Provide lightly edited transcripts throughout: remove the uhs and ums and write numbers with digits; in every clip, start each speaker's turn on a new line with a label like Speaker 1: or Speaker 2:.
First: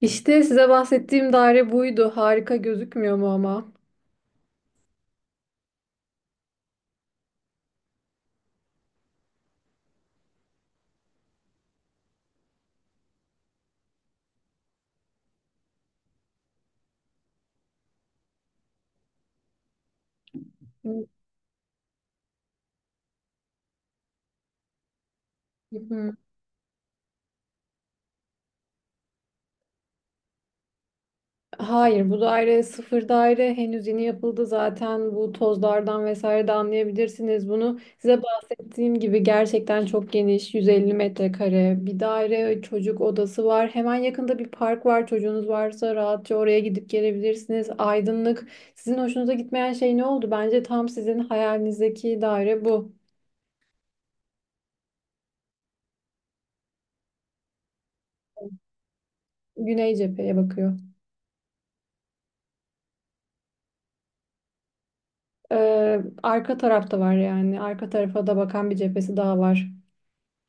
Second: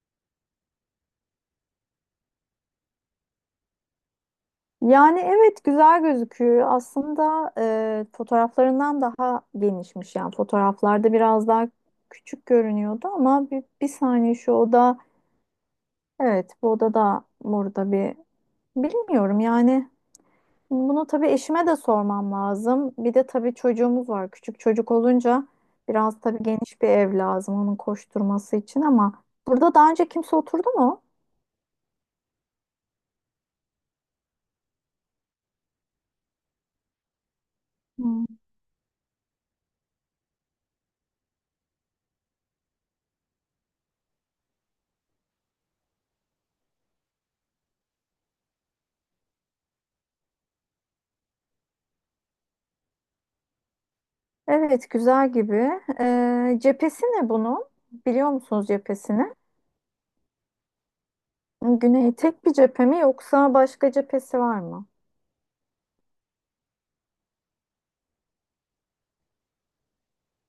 Speaker 1: İşte size bahsettiğim daire buydu. Harika gözükmüyor mu ama?
Speaker 2: Yani evet, güzel gözüküyor. Aslında fotoğraflarından daha genişmiş. Yani fotoğraflarda biraz daha küçük görünüyordu ama bir saniye şu oda evet, bu oda da burada bir, bilmiyorum yani.
Speaker 1: Hı
Speaker 2: Bunu tabii eşime de sormam lazım. Bir de tabii çocuğumuz var. Küçük çocuk olunca
Speaker 1: hı.
Speaker 2: biraz tabii geniş bir ev lazım onun koşturması için. Ama burada daha önce kimse oturdu mu?
Speaker 1: Hayır, bu daire sıfır daire. Henüz yeni yapıldı zaten. Bu tozlardan vesaire de anlayabilirsiniz bunu. Size
Speaker 2: Hmm.
Speaker 1: bahsettiğim gibi gerçekten çok geniş, 150 metrekare bir daire, çocuk odası var. Hemen yakında bir park var. Çocuğunuz varsa rahatça oraya gidip gelebilirsiniz. Aydınlık. Sizin hoşunuza gitmeyen şey ne oldu? Bence tam sizin hayalinizdeki daire bu.
Speaker 2: Evet, güzel gibi. Cephesi ne bunun? Biliyor musunuz cephesini?
Speaker 1: Güney cepheye bakıyor.
Speaker 2: Güney tek bir cephe mi yoksa başka cephesi var mı?
Speaker 1: Arka tarafta var yani. Arka tarafa da bakan bir cephesi daha var.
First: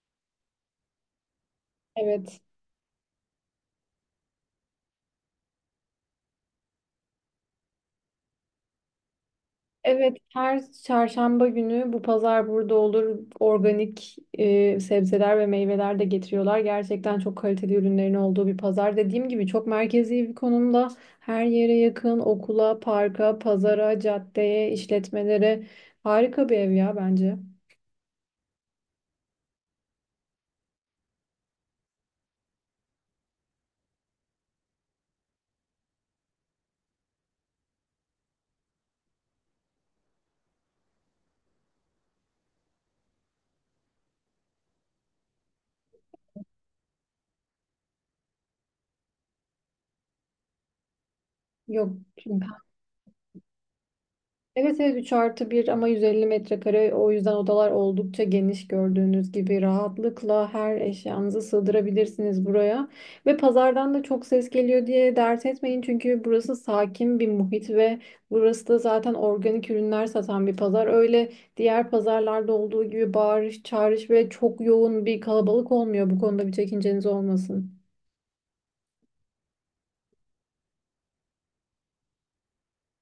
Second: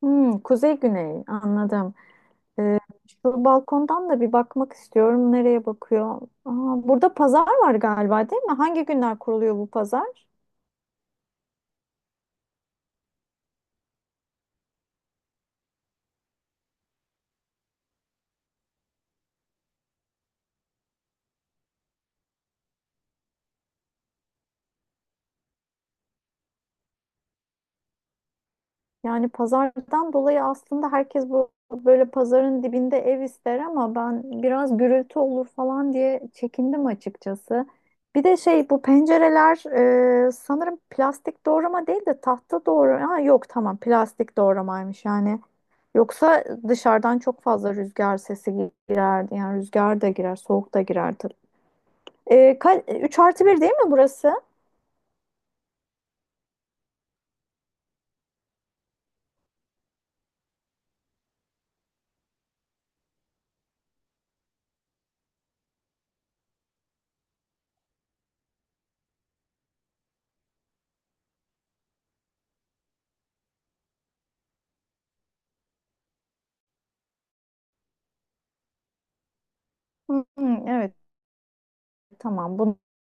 Speaker 2: Hmm, kuzey güney anladım.
Speaker 1: Evet.
Speaker 2: Ee, Şu balkondan da bir bakmak istiyorum. Nereye bakıyor? Aa, burada pazar var galiba, değil mi? Hangi günler kuruluyor bu pazar?
Speaker 1: Evet, her çarşamba günü bu pazar burada olur. Organik sebzeler ve meyveler de getiriyorlar. Gerçekten çok kaliteli ürünlerin olduğu bir pazar. Dediğim gibi çok merkezi bir konumda. Her yere yakın, okula, parka, pazara, caddeye, işletmelere. Harika bir ev ya bence.
Speaker 2: Yani pazardan dolayı aslında herkes bu böyle pazarın dibinde ev ister ama ben biraz gürültü olur falan diye çekindim açıkçası. Bir de şey, bu pencereler sanırım plastik doğrama değil de tahta doğrama. Ha, yok tamam, plastik doğramaymış yani. Yoksa dışarıdan çok fazla rüzgar sesi girerdi. Yani rüzgar da girer, soğuk da girer tabii.
Speaker 1: Yok.
Speaker 2: 3 artı bir değil mi burası?
Speaker 1: Evet, evet, 3 artı 1 ama 150 metrekare, o yüzden odalar oldukça geniş. Gördüğünüz gibi rahatlıkla her eşyanızı sığdırabilirsiniz buraya. Ve pazardan da çok ses geliyor diye dert etmeyin çünkü burası sakin bir muhit ve burası da zaten organik ürünler satan bir pazar. Diğer pazarlarda olduğu gibi bağırış, çağırış ve çok yoğun bir kalabalık olmuyor. Bu konuda bir çekinceniz olmasın.
Speaker 2: Hmm, evet, tamam. Bunu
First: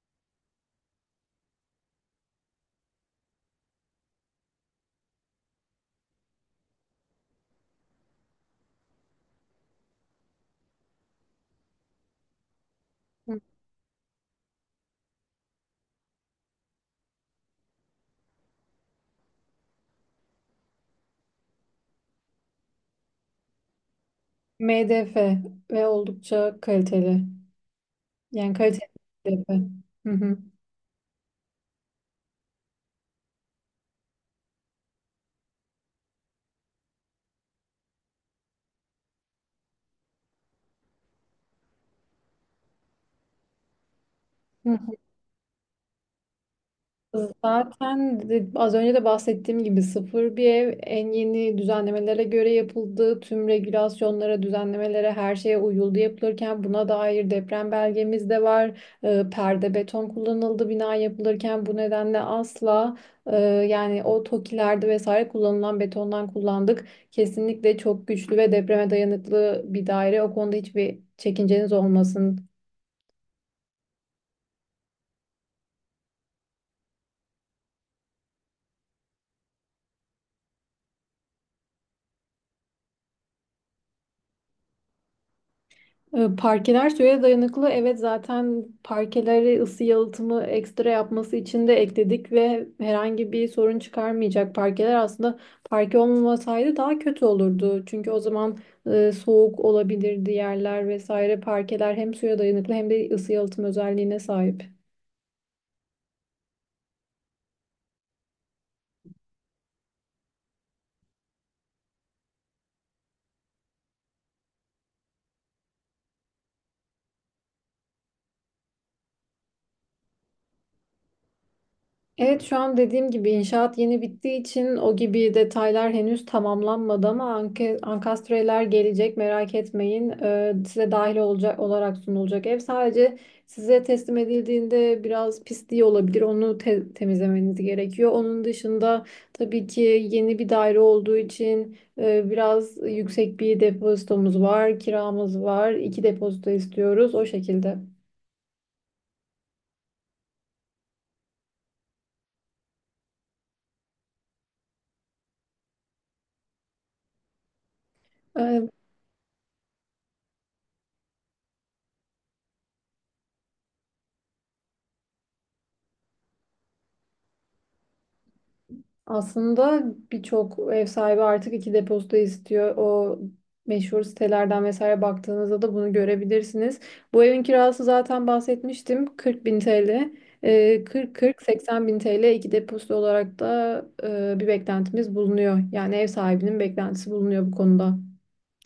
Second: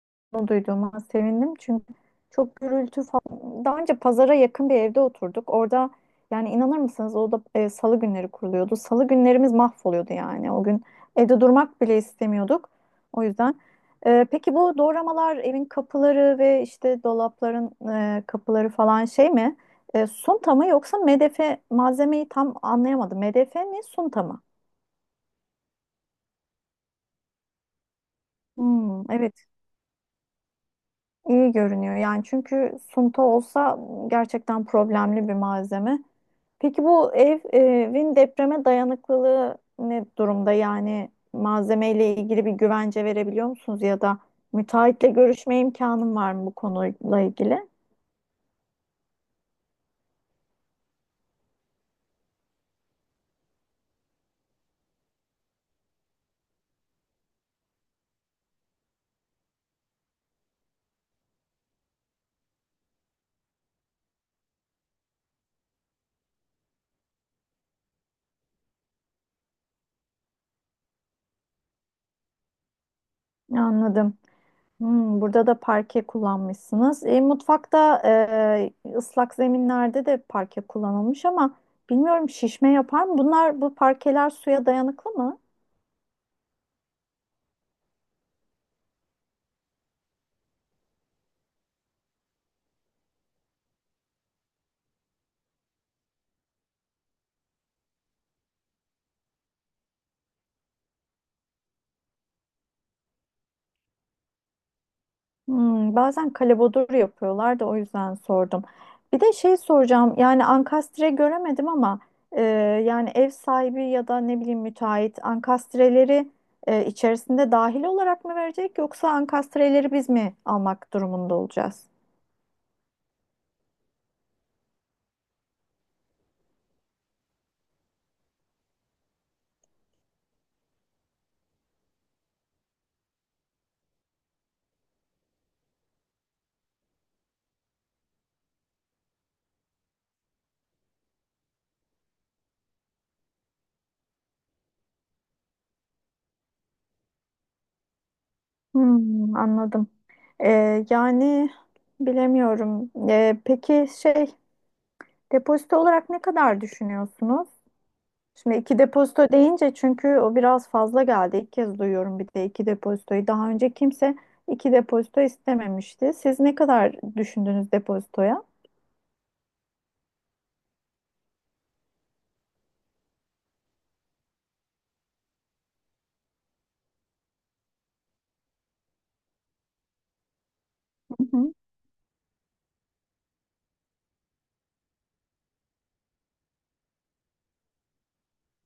Speaker 2: duyduğuma sevindim çünkü çok gürültü falan. Daha önce pazara yakın bir evde oturduk. Orada, yani inanır mısınız, o da salı günleri kuruluyordu. Salı günlerimiz mahvoluyordu yani. O gün evde durmak bile istemiyorduk. O yüzden. Peki bu doğramalar, evin kapıları ve işte dolapların kapıları falan şey mi? Sunta mı yoksa MDF, malzemeyi tam anlayamadım. MDF mi sunta mı?
Speaker 1: MDF ve oldukça kaliteli. Yani kaliteli
Speaker 2: Hmm, evet.
Speaker 1: MDF. Hı hı.
Speaker 2: İyi görünüyor yani, çünkü sunta olsa gerçekten problemli bir malzeme. Peki bu ev, evin depreme dayanıklılığı ne durumda? Yani malzemeyle ilgili bir güvence verebiliyor musunuz ya da
Speaker 1: Hı.
Speaker 2: müteahhitle görüşme imkanım var mı bu konuyla ilgili?
Speaker 1: Zaten az önce de bahsettiğim gibi sıfır bir ev en yeni düzenlemelere göre yapıldı. Tüm regülasyonlara, düzenlemelere, her şeye uyuldu yapılırken. Buna dair deprem belgemiz de var. Perde beton kullanıldı bina yapılırken, bu nedenle asla yani o tokilerde vesaire kullanılan betondan kullandık. Kesinlikle çok güçlü ve depreme dayanıklı bir daire. O konuda hiçbir çekinceniz olmasın.
Speaker 2: Anladım. Hmm, burada da parke kullanmışsınız. Mutfakta, ıslak zeminlerde de parke kullanılmış ama bilmiyorum, şişme yapar mı? Bunlar, bu parkeler suya dayanıklı mı?
Speaker 1: Parkeler suya dayanıklı. Evet, zaten parkeleri ısı yalıtımı ekstra yapması için de ekledik ve herhangi bir sorun çıkarmayacak. Parkeler aslında, parke olmamasaydı daha kötü olurdu. Çünkü o zaman soğuk olabilirdi yerler vesaire. Parkeler hem suya dayanıklı hem de ısı yalıtım özelliğine sahip.
Speaker 2: Hmm, bazen kalebodur yapıyorlar da o yüzden sordum. Bir de şey soracağım, yani ankastre göremedim ama e, yani ev sahibi ya da ne bileyim, müteahhit ankastreleri içerisinde dahil olarak mı verecek yoksa ankastreleri biz mi almak durumunda olacağız?
Speaker 1: Evet, şu an dediğim gibi inşaat yeni bittiği için o gibi detaylar henüz tamamlanmadı ama ankastreler gelecek, merak etmeyin. Size dahil olacak olarak sunulacak ev. Sadece size teslim edildiğinde biraz pisliği olabilir. Onu temizlemeniz gerekiyor. Onun dışında tabii ki yeni bir daire olduğu için biraz yüksek bir depozitomuz var, kiramız var. İki depozito istiyoruz o şekilde.
Speaker 2: Hmm, anladım. Yani bilemiyorum. Peki şey, depozito olarak ne kadar düşünüyorsunuz? Şimdi
Speaker 1: Ee,
Speaker 2: iki depozito deyince, çünkü o biraz fazla geldi. İlk kez duyuyorum bir de iki depozitoyu. Daha önce kimse iki depozito istememişti. Siz ne kadar düşündünüz depozitoya?
Speaker 1: Aslında birçok ev sahibi artık iki depozito istiyor. O meşhur sitelerden vesaire baktığınızda da bunu görebilirsiniz. Bu evin kirası, zaten bahsetmiştim, 40 bin TL.
Speaker 2: Hı hı.
Speaker 1: 40-40-80 bin TL iki depozito olarak da bir beklentimiz bulunuyor. Yani ev sahibinin beklentisi bulunuyor bu konuda.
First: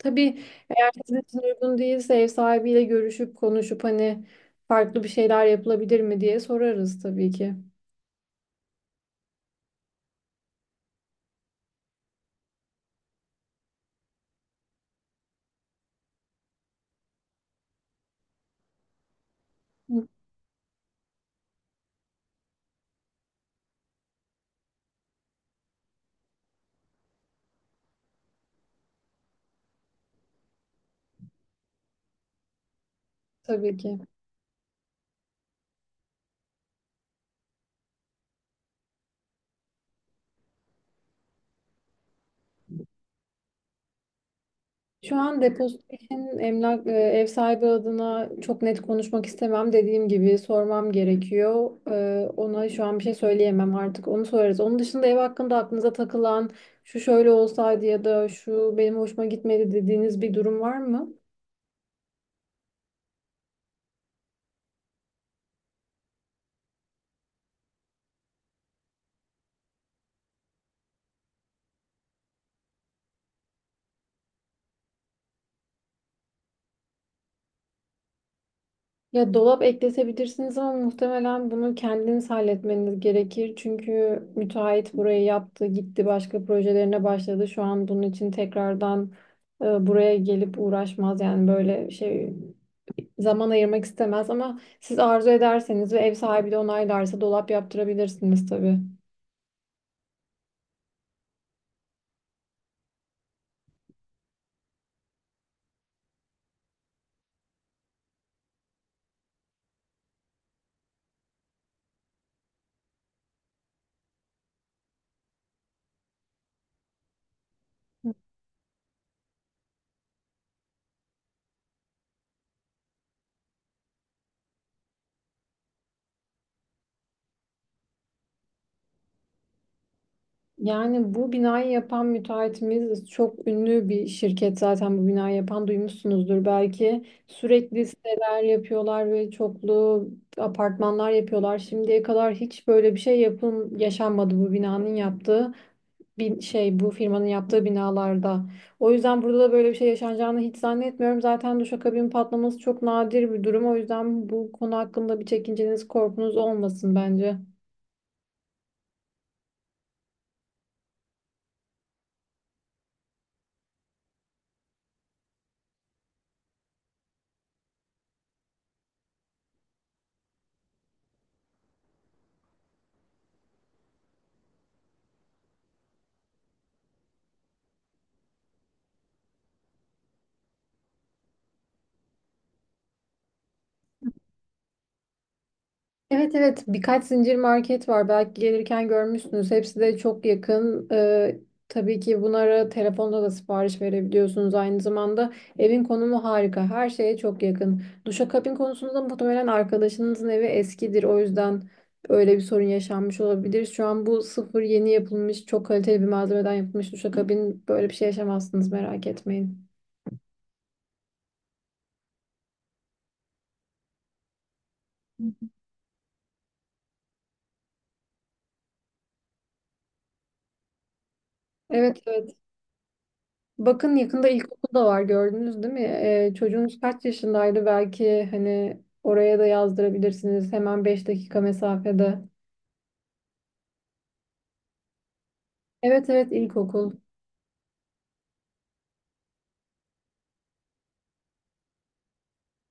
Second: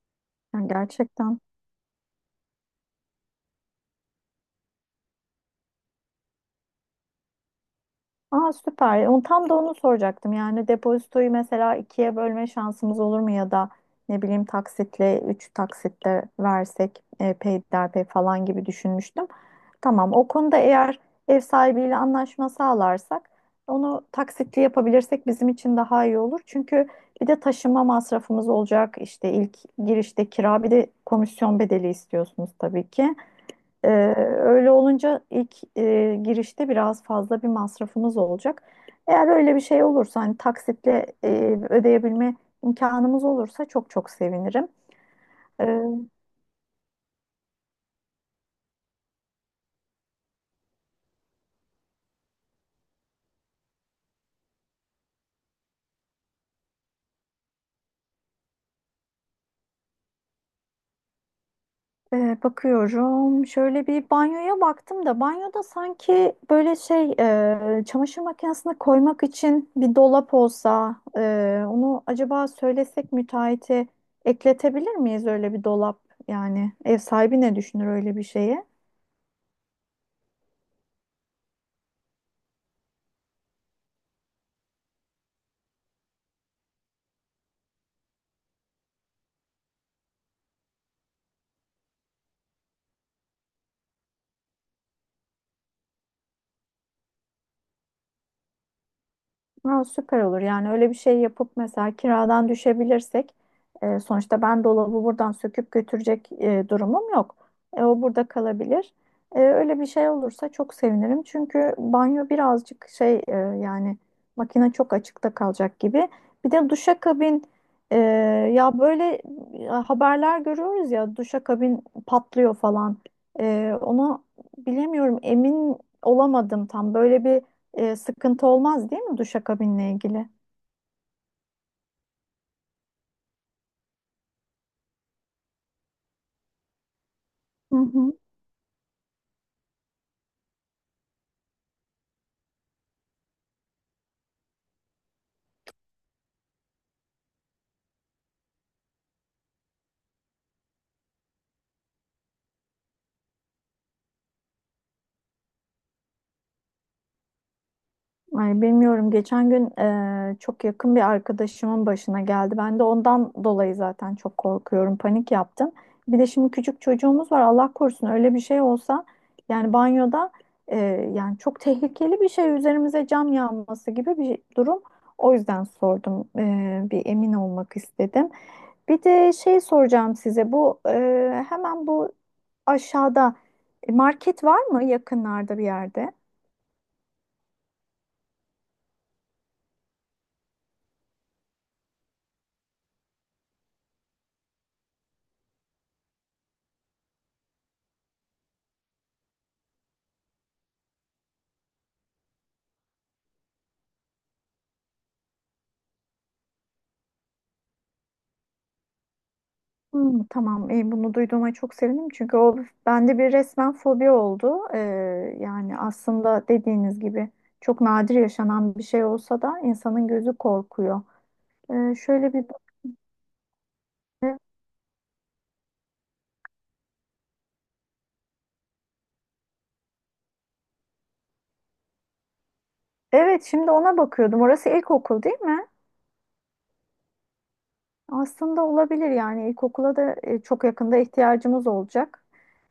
Speaker 1: Tabii
Speaker 2: Yani
Speaker 1: sizin için
Speaker 2: gerçekten.
Speaker 1: uygun değilse ev sahibiyle görüşüp konuşup hani farklı bir şeyler yapılabilir mi diye sorarız tabii ki.
Speaker 2: Aa, süper. Onu, tam da onu soracaktım. Yani depozitoyu mesela ikiye bölme şansımız olur mu, ya da ne bileyim taksitle, üç taksitle versek peyderpey falan gibi düşünmüştüm.
Speaker 1: Hı.
Speaker 2: Tamam. O konuda eğer ev sahibiyle anlaşma sağlarsak, onu taksitli yapabilirsek bizim için daha iyi olur. Çünkü bir de taşınma masrafımız olacak. İşte ilk girişte kira, bir de komisyon bedeli istiyorsunuz tabii ki.
Speaker 1: Tabii
Speaker 2: Ee,
Speaker 1: ki.
Speaker 2: öyle olunca ilk girişte biraz fazla bir masrafımız olacak. Eğer öyle bir şey olursa, hani taksitle ödeyebilme imkanımız olursa çok çok sevinirim.
Speaker 1: Şu an
Speaker 2: Ee,
Speaker 1: depozito için ev sahibi adına çok net konuşmak istemem. Dediğim gibi sormam gerekiyor. Ona şu an bir şey söyleyemem artık. Onu sorarız. Onun dışında ev hakkında aklınıza takılan, şu şöyle olsaydı ya da şu benim hoşuma gitmedi dediğiniz bir durum var mı?
Speaker 2: Bakıyorum. Şöyle bir banyoya baktım da, banyoda sanki böyle şey, çamaşır makinesine koymak için bir dolap olsa, onu acaba söylesek müteahhite ekletebilir miyiz öyle bir dolap? Yani ev sahibi ne düşünür öyle bir şeye?
Speaker 1: Ya, dolap ekletebilirsiniz ama muhtemelen bunu kendiniz halletmeniz gerekir. Çünkü müteahhit burayı yaptı, gitti, başka projelerine başladı. Şu an bunun için tekrardan buraya gelip uğraşmaz yani. Böyle şey zaman ayırmak istemez ama siz arzu ederseniz ve ev sahibi de onaylarsa dolap yaptırabilirsiniz tabii.
Speaker 2: Ha, süper olur. Yani öyle bir şey yapıp mesela kiradan düşebilirsek, sonuçta ben dolabı buradan söküp götürecek durumum yok. O burada kalabilir. Öyle bir şey olursa çok sevinirim. Çünkü banyo birazcık şey, yani makine çok açıkta kalacak gibi. Bir de duşakabin, e, ya böyle haberler görüyoruz ya, duşakabin patlıyor falan. Onu bilemiyorum, emin olamadım tam. Böyle bir sıkıntı olmaz değil mi duşakabinle ilgili?
Speaker 1: Yani bu binayı yapan müteahhitimiz çok ünlü bir şirket, zaten bu binayı yapan, duymuşsunuzdur belki.
Speaker 2: Hı
Speaker 1: Sürekli
Speaker 2: hı.
Speaker 1: siteler yapıyorlar ve çoklu apartmanlar yapıyorlar. Şimdiye kadar hiç böyle bir şey yapım yaşanmadı bu binanın yaptığı. Bin, şey Bu firmanın yaptığı binalarda. O yüzden burada da böyle bir şey yaşanacağını hiç zannetmiyorum. Zaten duşakabin patlaması çok nadir bir durum. O yüzden bu konu hakkında bir çekinceniz, korkunuz olmasın bence.
Speaker 2: Ay, bilmiyorum. Geçen gün çok yakın bir arkadaşımın başına geldi. Ben de ondan dolayı zaten çok korkuyorum. Panik yaptım. Bir de şimdi küçük çocuğumuz var. Allah korusun öyle bir şey olsa, yani banyoda yani çok tehlikeli bir şey, üzerimize cam yağması gibi bir durum. O yüzden sordum. Bir emin olmak istedim. Bir de şey soracağım size. Bu hemen bu aşağıda market var mı yakınlarda bir yerde?
Speaker 1: Evet, evet, birkaç zincir market var, belki gelirken görmüşsünüz. Hepsi de çok yakın. Tabii ki bunlara telefonda da sipariş verebiliyorsunuz aynı zamanda. Evin konumu harika, her şeye çok yakın. Duşakabin konusunda muhtemelen arkadaşınızın evi eskidir, o yüzden öyle bir sorun yaşanmış olabilir. Şu an bu sıfır, yeni yapılmış, çok kaliteli bir malzemeden yapılmış duşakabin, böyle bir şey yaşamazsınız, merak etmeyin.
Speaker 2: Hmm, tamam, bunu duyduğuma çok sevindim çünkü o bende bir resmen fobi oldu. Yani aslında dediğiniz gibi çok nadir yaşanan bir şey olsa da insanın gözü korkuyor.
Speaker 1: Evet,
Speaker 2: Şöyle
Speaker 1: evet.
Speaker 2: bir
Speaker 1: Bakın, yakında ilkokul da var, gördünüz değil mi? Çocuğunuz kaç yaşındaydı? Belki hani oraya da yazdırabilirsiniz, hemen 5 dakika mesafede.
Speaker 2: Evet, şimdi ona bakıyordum. Orası ilkokul değil mi?
Speaker 1: Evet, evet, ilkokul.
Speaker 2: Aslında olabilir yani, ilkokula da çok yakında ihtiyacımız olacak.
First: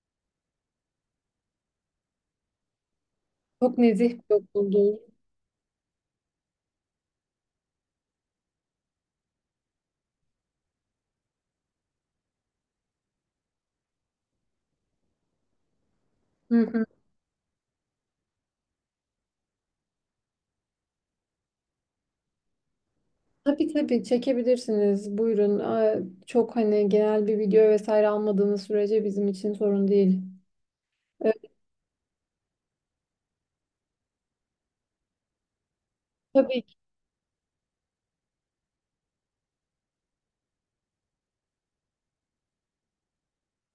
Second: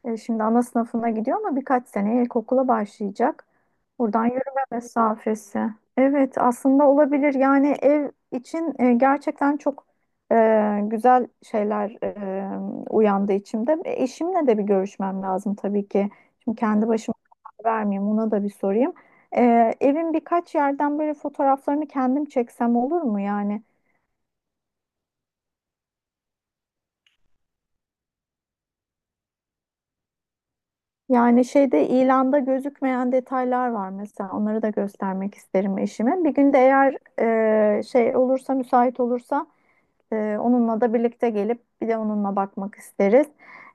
Speaker 2: Şimdi ana sınıfına gidiyor ama birkaç seneye ilkokula başlayacak.
Speaker 1: Çok nezih
Speaker 2: Buradan
Speaker 1: bir
Speaker 2: yürüme
Speaker 1: okuldur.
Speaker 2: mesafesi. Evet, aslında olabilir yani, ev için gerçekten çok güzel şeyler uyandı içimde. Eşimle de bir görüşmem lazım tabii ki.
Speaker 1: Hı
Speaker 2: Şimdi
Speaker 1: hı.
Speaker 2: kendi başıma karar vermeyeyim, ona da bir sorayım. Evin birkaç yerden böyle fotoğraflarını kendim çeksem olur mu yani?
Speaker 1: Tabii tabii, çekebilirsiniz. Buyurun. Aa. Çok hani genel bir video vesaire almadığınız sürece bizim için sorun değil. Ee,
Speaker 2: Yani şeyde, ilanda gözükmeyen detaylar var mesela. Onları da göstermek isterim eşime. Bir gün de
Speaker 1: tabii
Speaker 2: eğer şey olursa, müsait olursa onunla da birlikte gelip bir de onunla bakmak isteriz.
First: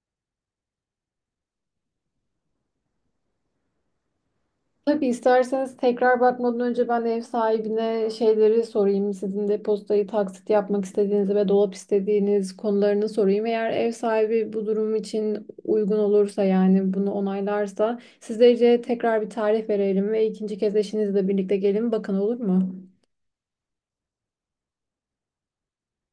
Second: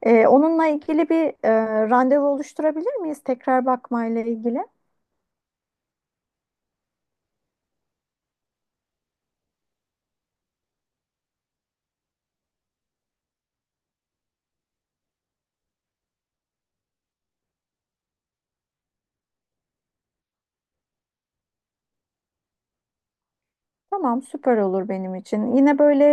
Speaker 2: Onunla ilgili bir randevu oluşturabilir miyiz? Tekrar bakmayla ilgili.
Speaker 1: Tabii, isterseniz tekrar bakmadan önce ben ev sahibine şeyleri sorayım. Sizin depozitayı taksit yapmak istediğiniz ve dolap istediğiniz konularını sorayım. Eğer ev sahibi bu durum için uygun olursa, yani bunu onaylarsa, sizlere tekrar bir tarih verelim ve ikinci kez eşinizle birlikte gelin. Bakın, olur mu?
Speaker 2: Tamam, süper olur benim için. Yine böyle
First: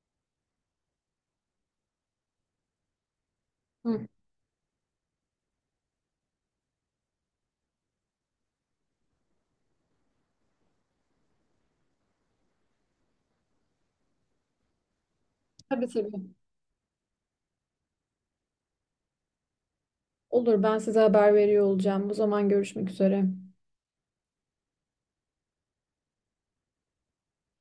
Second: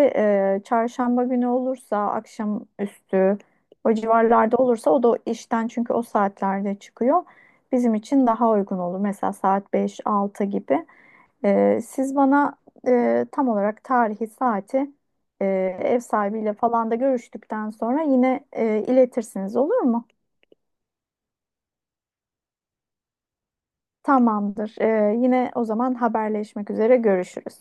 Speaker 2: çarşamba günü olursa, akşam üstü o
Speaker 1: Hı,
Speaker 2: civarlarda olursa, o da işten çünkü o saatlerde çıkıyor. Bizim için daha uygun olur. Mesela saat beş altı gibi. Siz bana tam olarak tarihi, saati e,
Speaker 1: tabii
Speaker 2: ev
Speaker 1: tabii.
Speaker 2: sahibiyle falan da görüştükten sonra yine iletirsiniz, olur mu?
Speaker 1: Olur, ben size haber veriyor olacağım. O zaman görüşmek üzere.
Speaker 2: Tamamdır. Yine o zaman haberleşmek üzere, görüşürüz.